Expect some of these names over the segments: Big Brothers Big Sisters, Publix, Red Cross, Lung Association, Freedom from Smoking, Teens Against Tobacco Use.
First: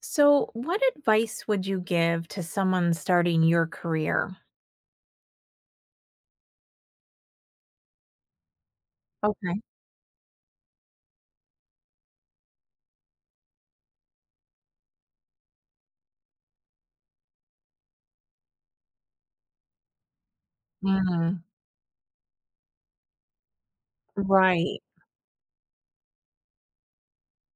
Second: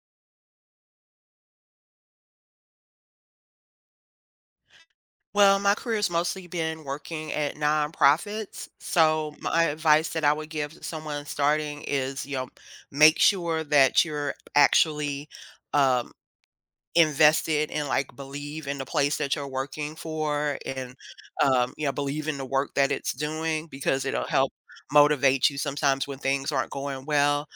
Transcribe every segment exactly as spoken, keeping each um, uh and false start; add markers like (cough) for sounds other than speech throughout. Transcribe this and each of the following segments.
So, what advice would you give to someone starting your career? Well, my career's mostly been working at nonprofits. So Okay. my advice that I would give to someone starting is, you know, make sure that you're actually um, invested and like believe in the place that you're working for and, Mm, um, you know, believe in the work that it's doing because it'll help right. motivate you sometimes when things aren't going well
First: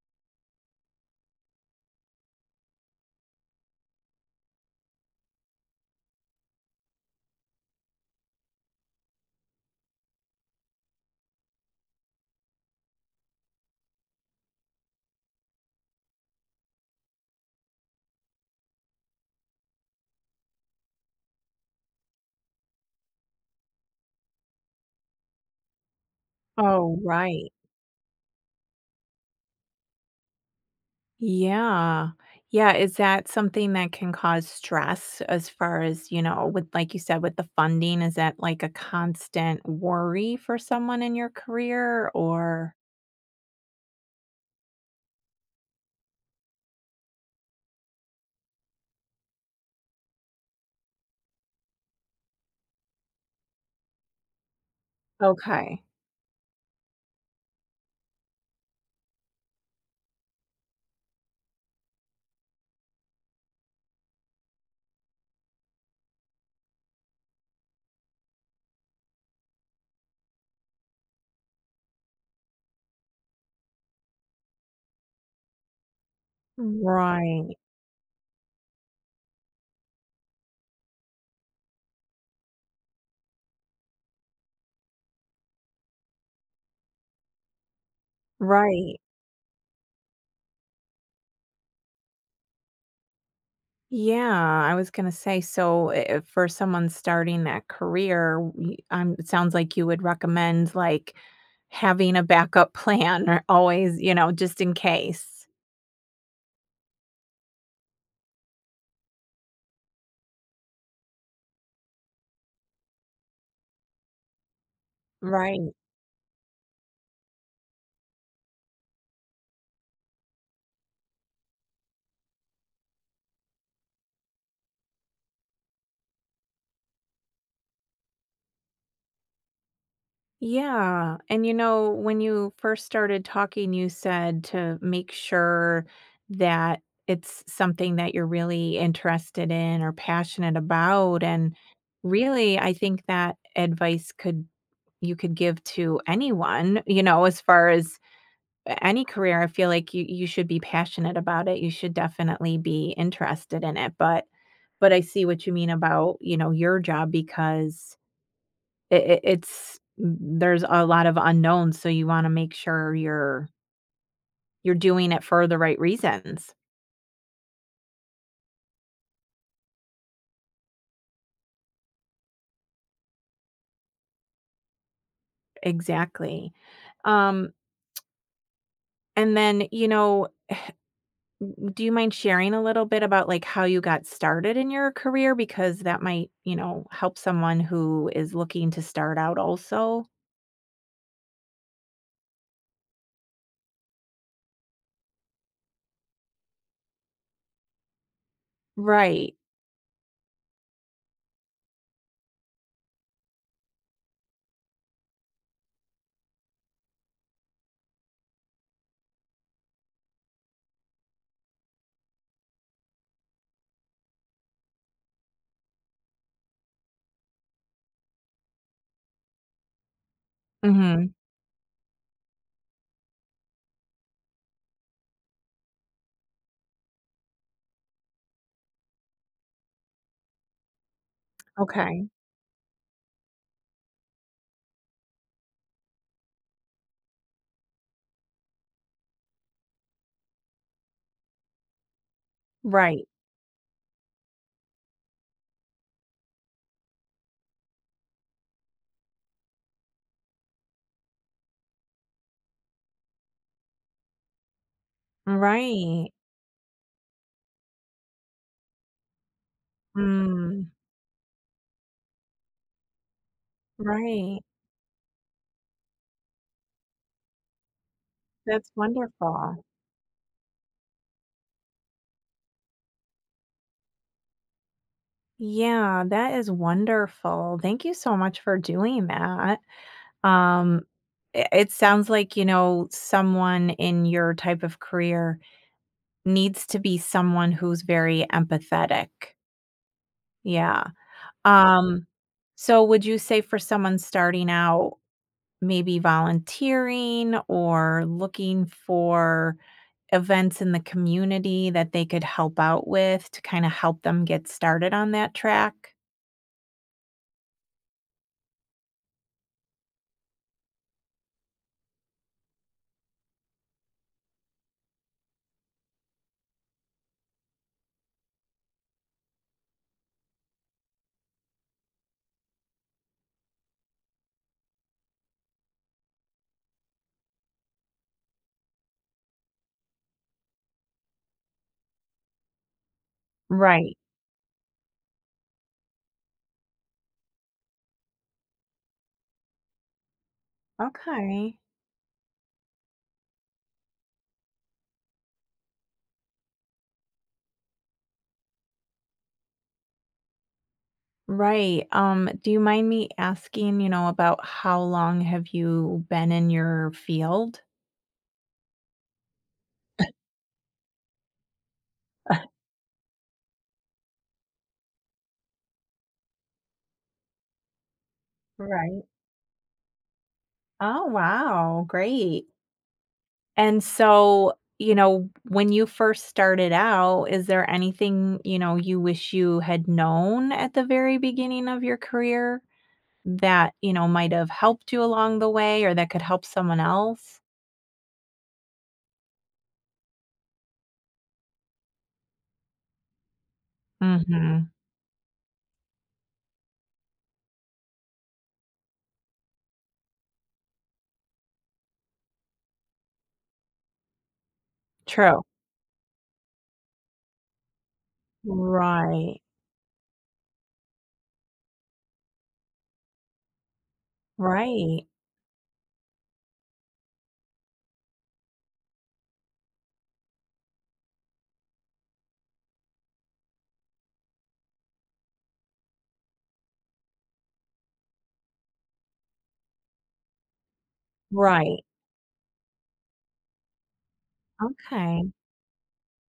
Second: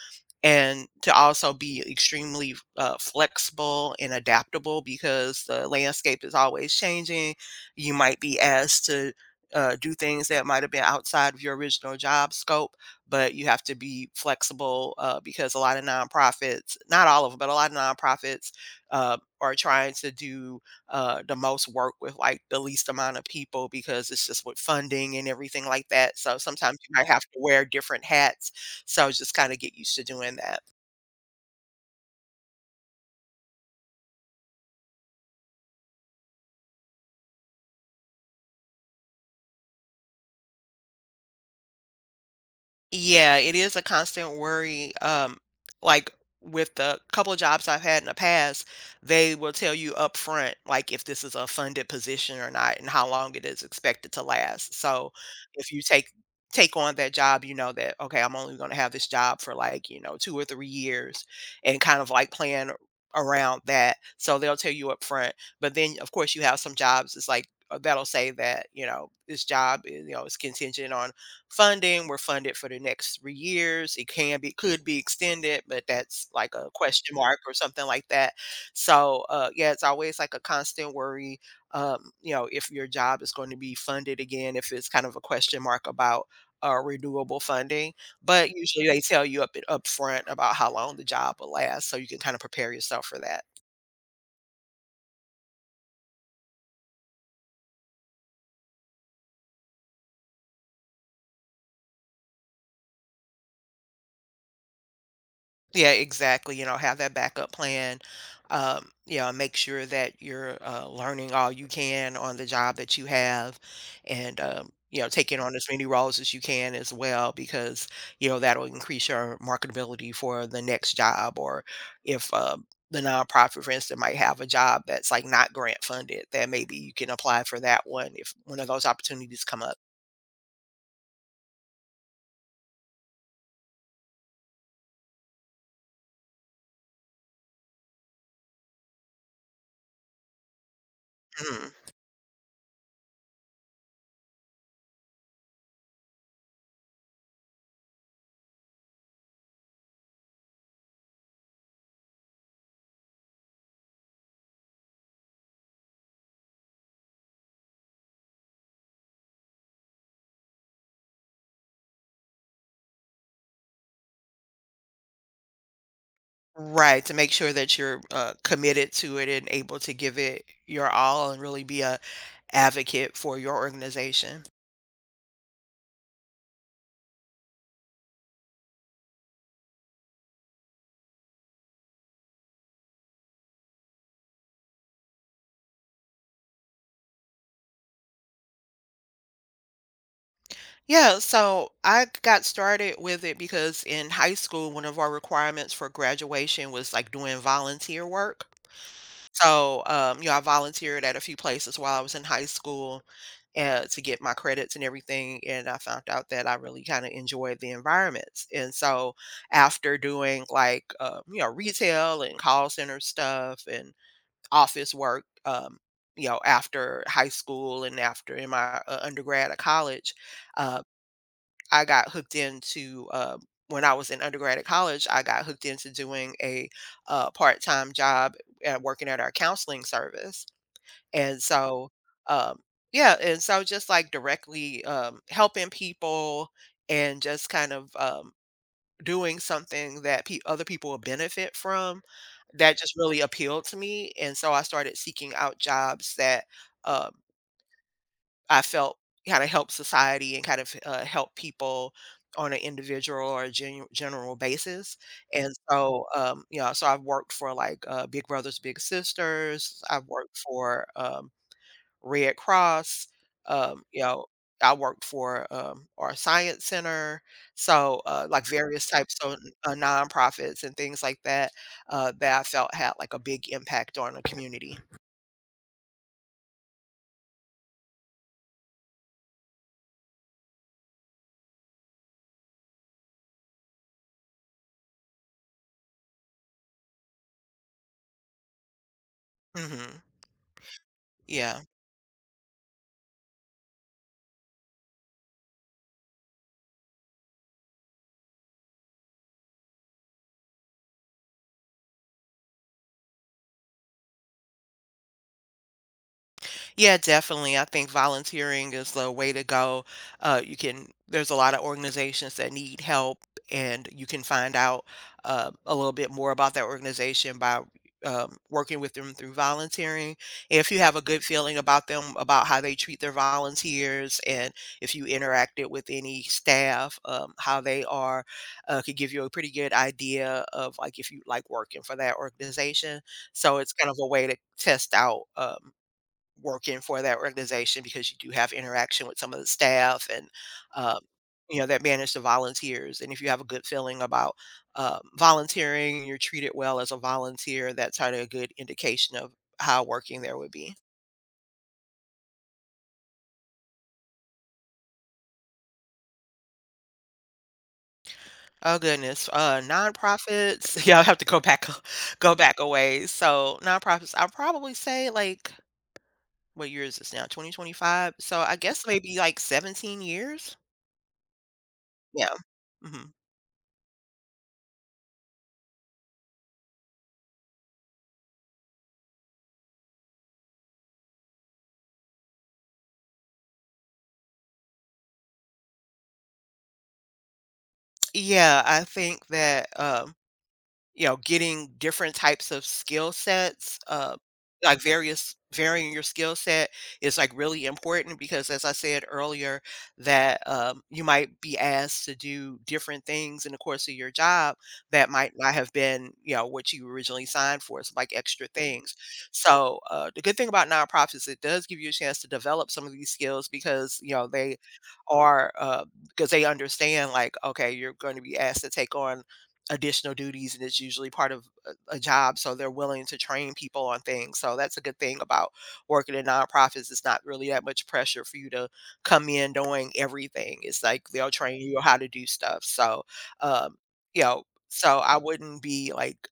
and to also be extremely uh, flexible and adaptable because the landscape is always changing. You might be asked to uh, do things that might have been outside of your original job scope, but you have to be flexible uh, because a lot of nonprofits, not all of them, but a lot of nonprofits uh, are trying to do uh, the most work with like the least amount of people because it's just with funding and everything like that. So sometimes you Oh, might have to right. wear different hats so I was just kind of get used to doing that. Yeah. Yeah. Is that something that can cause stress as far as, you know, with, like you said, with the funding? Is that like a constant worry for someone in your career, or? Yeah, it is a constant worry, um, like, with the couple of jobs I've had in the past, they will tell you up front, like, if this is a funded position or not and how long it is expected to last. So, if Okay. you take take on that job, you know that, "Okay, I'm only gonna have this job for, like, you know, two or three years," and kind of, like, plan around that. So, they'll tell you up front. But then, of course, you have some jobs, it's like, uh, that'll say that, you know, "This job, is you know, is contingent on funding. We're funded for the next three years. It can be, could be extended, but that's like a question mark or Right. something like that." So, uh, yeah, it's always like a constant worry. Um, you know, if your job is going to be funded again, if it's kind of a question mark about uh, renewable funding. But usually Right. they tell you up upfront about how long the job will last, so you can kind of prepare yourself for that. Yeah, I was gonna say, so i- for someone starting that career, we- um, it sounds like you would recommend like having a backup (laughs) plan, or always, you know, just in case. Yeah, exactly. You know, have that backup plan. Um, you know, make sure that you're uh, learning all you can on the job that you have, and um, you know, taking on as Right. many roles as you can as well, because you know that'll increase your marketability for the next job. Or if uh, the nonprofit, for instance, might have a job that's like not grant funded, then maybe you can apply for that one if one of those opportunities come up. Yeah. And you know, when you first started talking, you said to make sure that it's something that you're really interested in or passionate about. And Mhm. really, I think that advice could you could give to anyone, you know, as far as any career. I feel like you you should be passionate about it. You should definitely be interested in it. But but I see what you mean about you know your job because it, it, it's mm, there's a lot of unknowns, so you want to make sure you're you're doing it for the right reasons. Right, to make sure that you're uh, committed to it and able to give it your all and really be a advocate for your organization. Exactly. Um, and then you know, do you mind sharing a little bit about like how you got started in your career, because that might you know help someone who is looking to start out also. Yeah, so I got started with it because in high school, one of our requirements for graduation was like doing volunteer work. Right. So, um, you know, I volunteered at a few places while I was in high school uh, to get my credits and everything. And I found out that I really kind of enjoyed the environments. And so, after doing like, uh, you know, retail and call center stuff and office work, um, you know, after high school and after in my uh, undergrad at college, uh, Hmm. I got hooked into uh, when I was in undergrad at college, I got hooked into doing a uh, part-time job at working at our counseling service. And so, Okay. um, yeah, and so just like directly um, helping people and just kind of um, doing something that pe- other people will benefit from, that just Right. really appealed to me. And so I started seeking out jobs that Um, I felt kind of help society and kind of uh, help people on an individual or a gen- general basis. And so, Right. um, you know, so I've worked for like uh, Big Brothers Big Sisters. I've worked Mm. for um, Red Cross, um, you know, Right. I worked for, um, our science center, so, uh, like, That's various types of, wonderful. uh, nonprofits and things like that, uh, that I felt had, like, a big impact on the community. Yeah, that is wonderful. Thank you so much for doing that. Um, I It sounds like, you know, someone in your type of career needs to be someone who's very empathetic. Mhm. Yeah. Yeah. Um, so would you say for someone starting out maybe volunteering or looking for events in the community that they could help out with to kinda help them get started on that track? Yeah, definitely. I think volunteering is the way to go. Uh, you can, there's a lot of organizations that need help, and you can find out uh, a little bit more about that organization by um, working with them through volunteering. If you have a good feeling about them, about how they treat their volunteers, and if you interacted with any staff, um, how they are, uh, could give you a pretty good idea of like if you like working for that organization. So it's kind Right. of a way to test out. Um, working for that organization because you do have interaction with some of the staff and um, Okay. you know that manage the volunteers, and if you have a good feeling about um, volunteering, you're treated well as a volunteer, that's kind of a good indication of how working there would be. Right. Um, do you mind me asking, you know, about how long have you been in your field? Oh goodness, uh nonprofits. (laughs) Yeah, I have to go back (laughs) a- go back a ways. So nonprofits, I'll probably say like, what year is this now, twenty twenty-five? So I guess Right. maybe like seventeen years. Oh, wow. Yeah. Great. Hmm. And so, you know, when you first started out, is there anything, you know, you wish you had known at the very beginning of your career that, you know, might have helped you along the way or that could help someone else? Yeah, I think that um you know, getting different types of skill sets, uh, Mhm. like various varying your skill set is like really important because as I said earlier, that um, you might be asked to do different things in the course of your job that might True. not have been, you know, what you originally signed for. It's like extra things. Right. So uh, the good thing about nonprofits, is it does give you a chance to develop some of these skills because, you know, they Right. are uh, because they understand like, okay, you're going to be asked to take on additional duties and it's usually part of a, a job, so they're willing to train people on things, so that's a good thing about working in nonprofits. It's not really that much pressure for you to come in knowing everything. It's like they'll train you Right. how to do stuff, so um you know, so I Okay. wouldn't be like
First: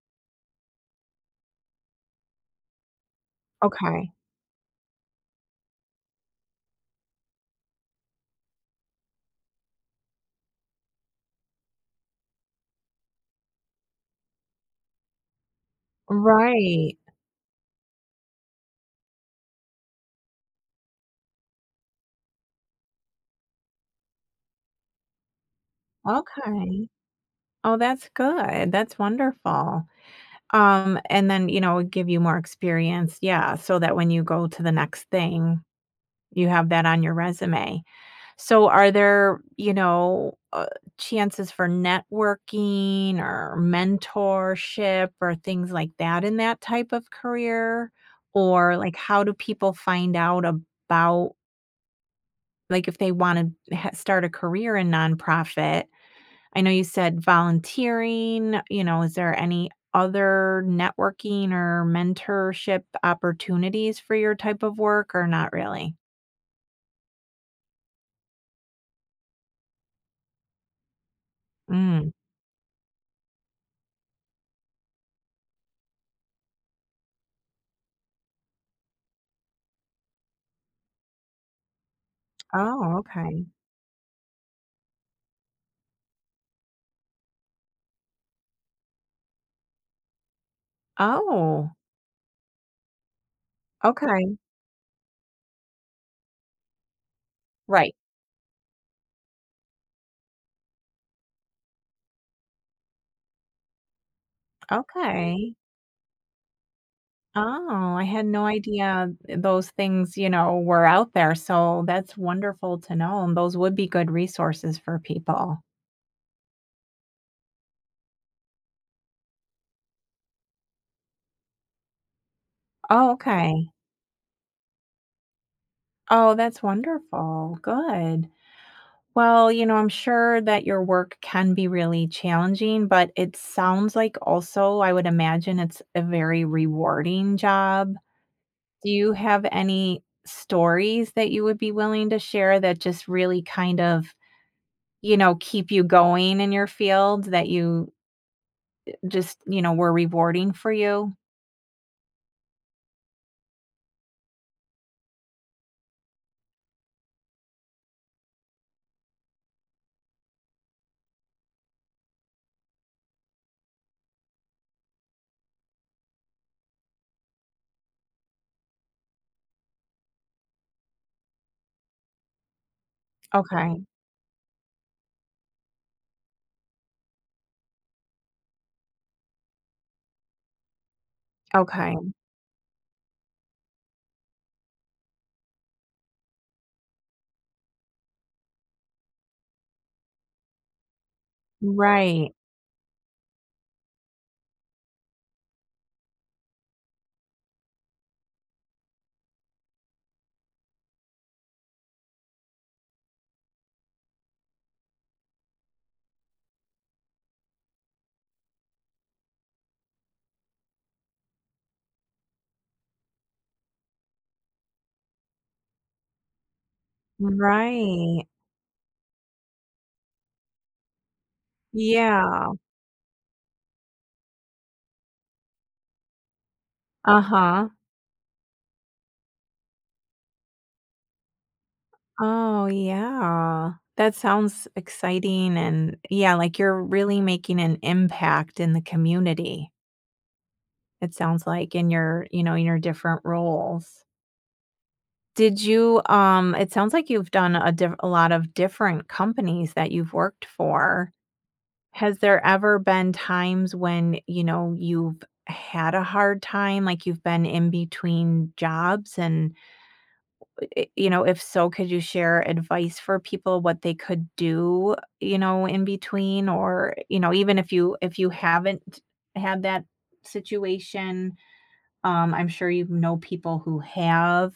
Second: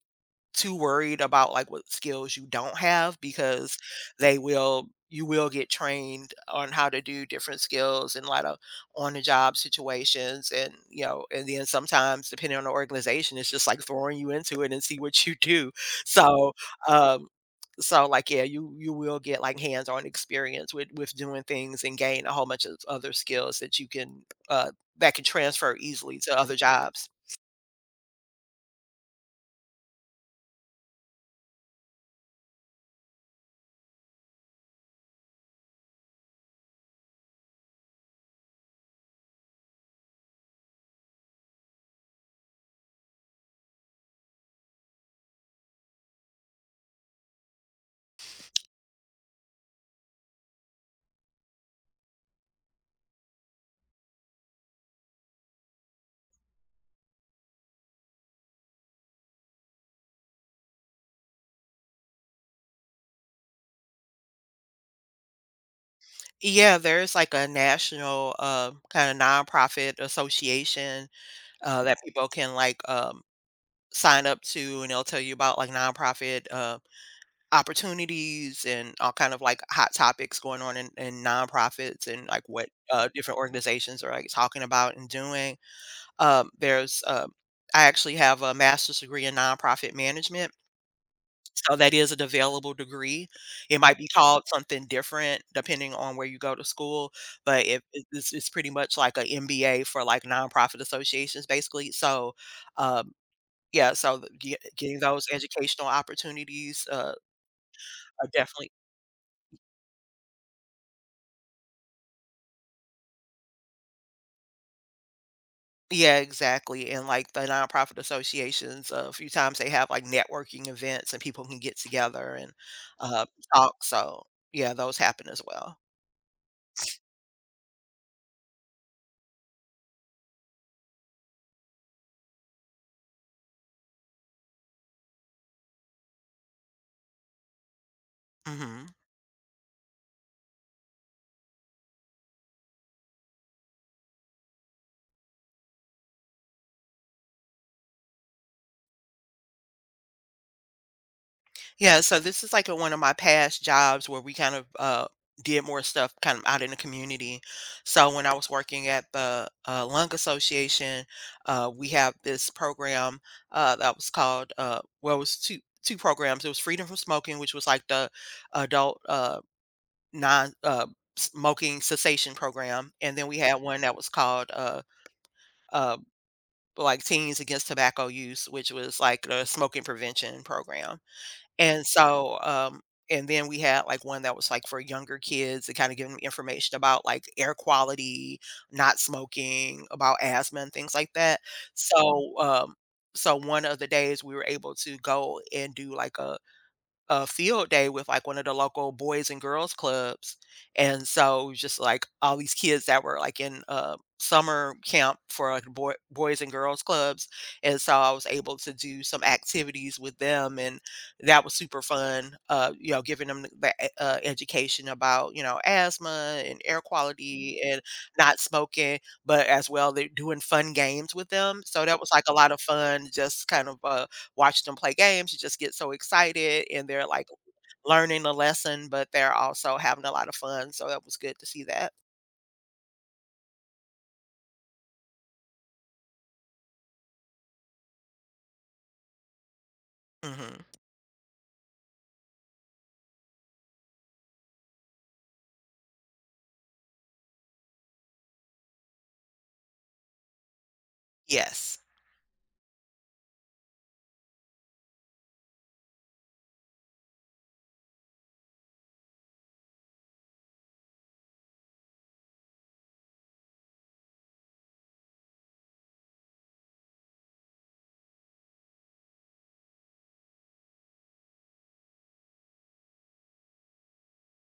too worried about like what skills you don't have because Okay. they will you will get trained on how to do different skills in a lot of on the job situations, and you know, and then sometimes depending on the organization it's just like throwing you into it and see what you do. So Right. um so like, yeah, you you will get like hands-on experience with with doing things and gain a whole bunch of other skills that you can uh that can transfer easily to other Okay. jobs. Oh, that's good. That's wonderful. Um, and then, you know, give you more experience. Yeah. So that when you go to the next thing, you have that on your resume. So are there, you know, uh, chances for networking or mentorship or things like that in that type of career? Or like how do people find out about like if they want to ha- start a career in nonprofit? I know you said volunteering, you know, is there any other networking or mentorship opportunities for your type of work, or not really? Yeah, there's like a national, um, kind of nonprofit association, uh, that Mm. people can like, um, sign up to, and they'll tell you about like nonprofit, uh, opportunities and all kind of like hot topics going on in, in nonprofits, and like what, Oh, uh, different okay. organizations are like talking about and doing. Um, there's, uh, I actually have a master's degree in nonprofit management. Oh, So that is an available degree. It might be okay. called something different depending on where you go to school, but if Right. it it's it's pretty much like an M B A for, like, nonprofit associations, basically. So, um, yeah, so the get getting those Okay. educational opportunities, uh, Oh, I had are no definitely. idea those things, you know, were out there, so that's wonderful to know, and those would be good resources for people. Yeah, exactly, and, like, the nonprofit associations, uh, a few times they have, like, networking events and people can get together and, Oh, uh, okay. talk, so, yeah, those happen as well. Oh, that's wonderful, good. Well, you know, I'm sure that your work can be really challenging, but it sounds like also, I would imagine it's a very rewarding job. Mhm. Do you have any stories that you would be willing to share that just really kind of, you know, keep you going in your field, that you just, you know, were rewarding for you? Yeah, so this is like at one of my past jobs where we kind of uh, did more stuff kind of out in the community. So when I was working at the uh, Lung Association, uh, we have this program uh, that was called, uh, well, it was two two programs. It was Freedom from Smoking, which was like the adult uh, non uh, smoking cessation program, and then we had one Okay, that was called uh, uh, like Teens Against Tobacco Use, which was like the smoking prevention program. And okay. so, um, and then we had like one that was like for younger kids to kind of give them information about like air quality, not smoking, about asthma and things like that. Right, So, um, so one of the days we were able to go and do like a a field day with like one of the local boys and girls clubs. And so it was just like all these kids that were like in uh, summer camp for like boy, boys and girls clubs. And so I was able to do some activities with them. And that was super fun, uh, you know, giving them the e- uh, education about, you know, asthma and air quality and right. not smoking, but as well, they're doing fun games with them. So that was like a Yeah. lot of fun, just kind of uh, watch them play games, you just get so excited and they're like Uh-huh. learning a lesson, but they're also having a lot of fun. So that was good to see that. Oh, yeah. That sounds exciting, and yeah, like you're really making an impact in the community, Mhm. it sounds like in your, you know, in your different roles. Did you, um, it sounds like you've done a diff a lot of different companies that you've worked for. Yes. Has there ever been times when, you know, you've had a hard time, like you've been in between jobs? And, i- you know, if so, could you share advice for people what they could do, you know, in between, or, you know, even if you if you haven't had that situation, um, I'm sure you know people who have.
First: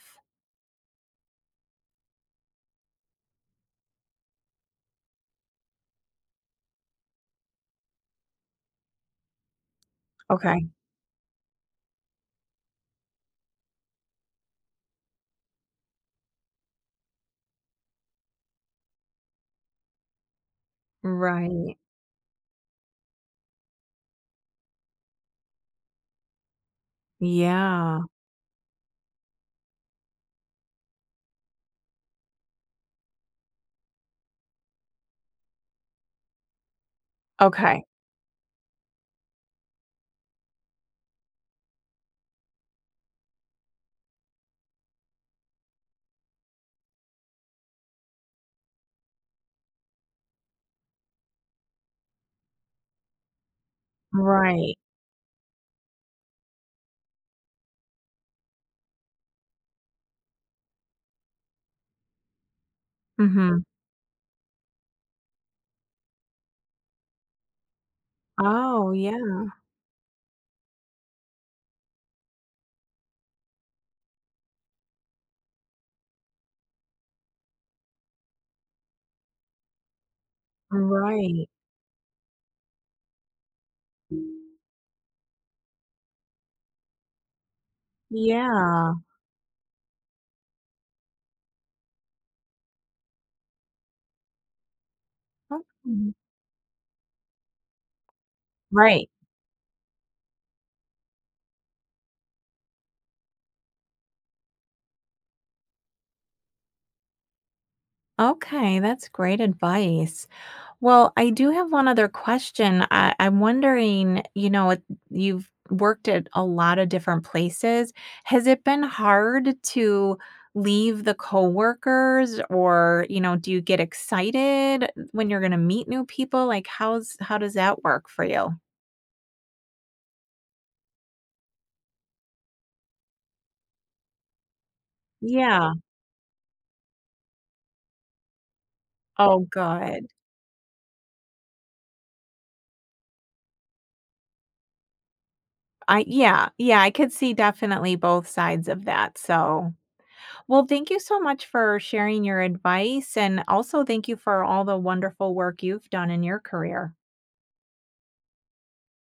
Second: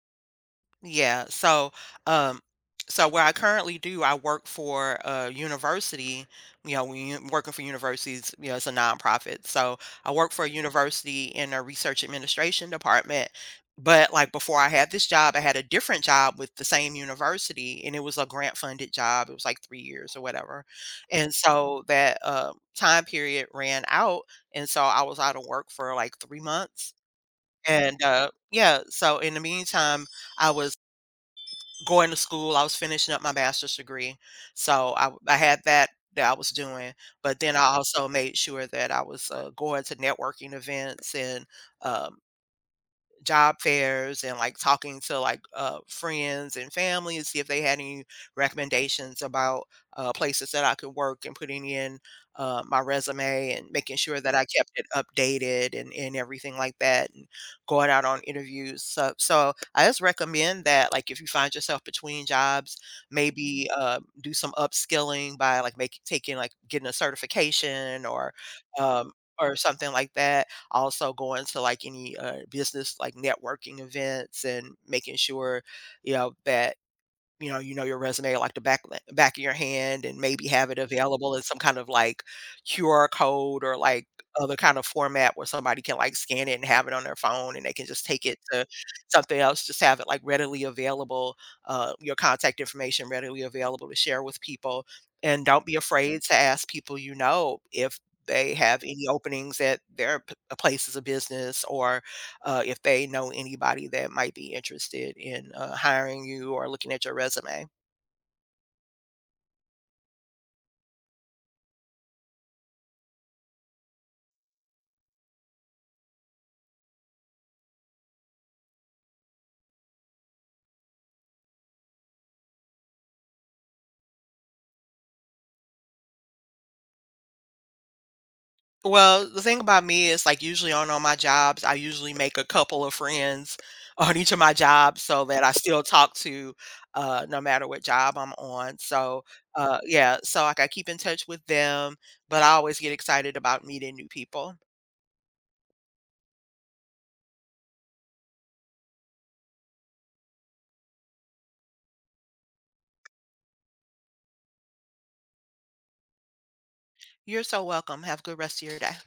Yeah, so, um, so what I currently do, I work for a university, you know, when you working for universities, you know, it's a nonprofit. So I work for a Okay. university in a research administration department. But like before I had this job, I had a different job with the same university and it was a grant funded job. It was like three years or whatever. And Right. so that uh, time period ran out. And so I was out of work for like three months. And Yeah. uh, yeah, so in the meantime, I was going to school. I was finishing up my master's degree, so I w- I had that that I was doing, but then I Okay. also made sure that I was uh, going to networking events and um, job fairs and like talking to like uh, friends and family and see if they had any recommendations about uh, places that I could work and putting in uh, my resume and making sure that I kept Right. it updated and, and everything like that and going out on interviews. So, so I just recommend that like if you find yourself between jobs, Mm-hmm. maybe uh, do some upskilling by like making taking like getting a certification or Oh, um, yeah. or something like that, also going to like any uh, business like networking events and making sure you know that you know, you know your resume like the back back of your hand and maybe have it available in Right. some kind of like Q R code or like other kind of format where somebody can like scan it and have it on their phone and they can just take it to Yeah. something else, just have it like readily available, uh, your contact information readily available to share with people. And Oh, don't be mhm. afraid to ask people you know if they have any Right. openings at their p- uh, places of business or uh, if they know anybody that might be interested in uh, hiring you or looking at your resume. Okay, that's great advice. Well, I do have one other question. I, I'm wondering, you know, it- you've worked at a lot of different places. Has it been hard to leave the coworkers, or, you know, do you get excited when you're going to meet new people? Like how's how does that work for you? Well, the thing about me is like usually on all my jobs, I usually make a couple of friends (laughs) on each of my jobs so that I Yeah. still talk to uh, no matter what job I'm on. So Oh, uh, good. yeah, so like I keep in touch with them, but I always get excited about meeting new people. I Yeah, yeah, I could see definitely both sides of that. So, well, thank you so much for sharing your advice. And also, thank you for all the wonderful work you've done in your career. You're so welcome. Have a good rest of your day.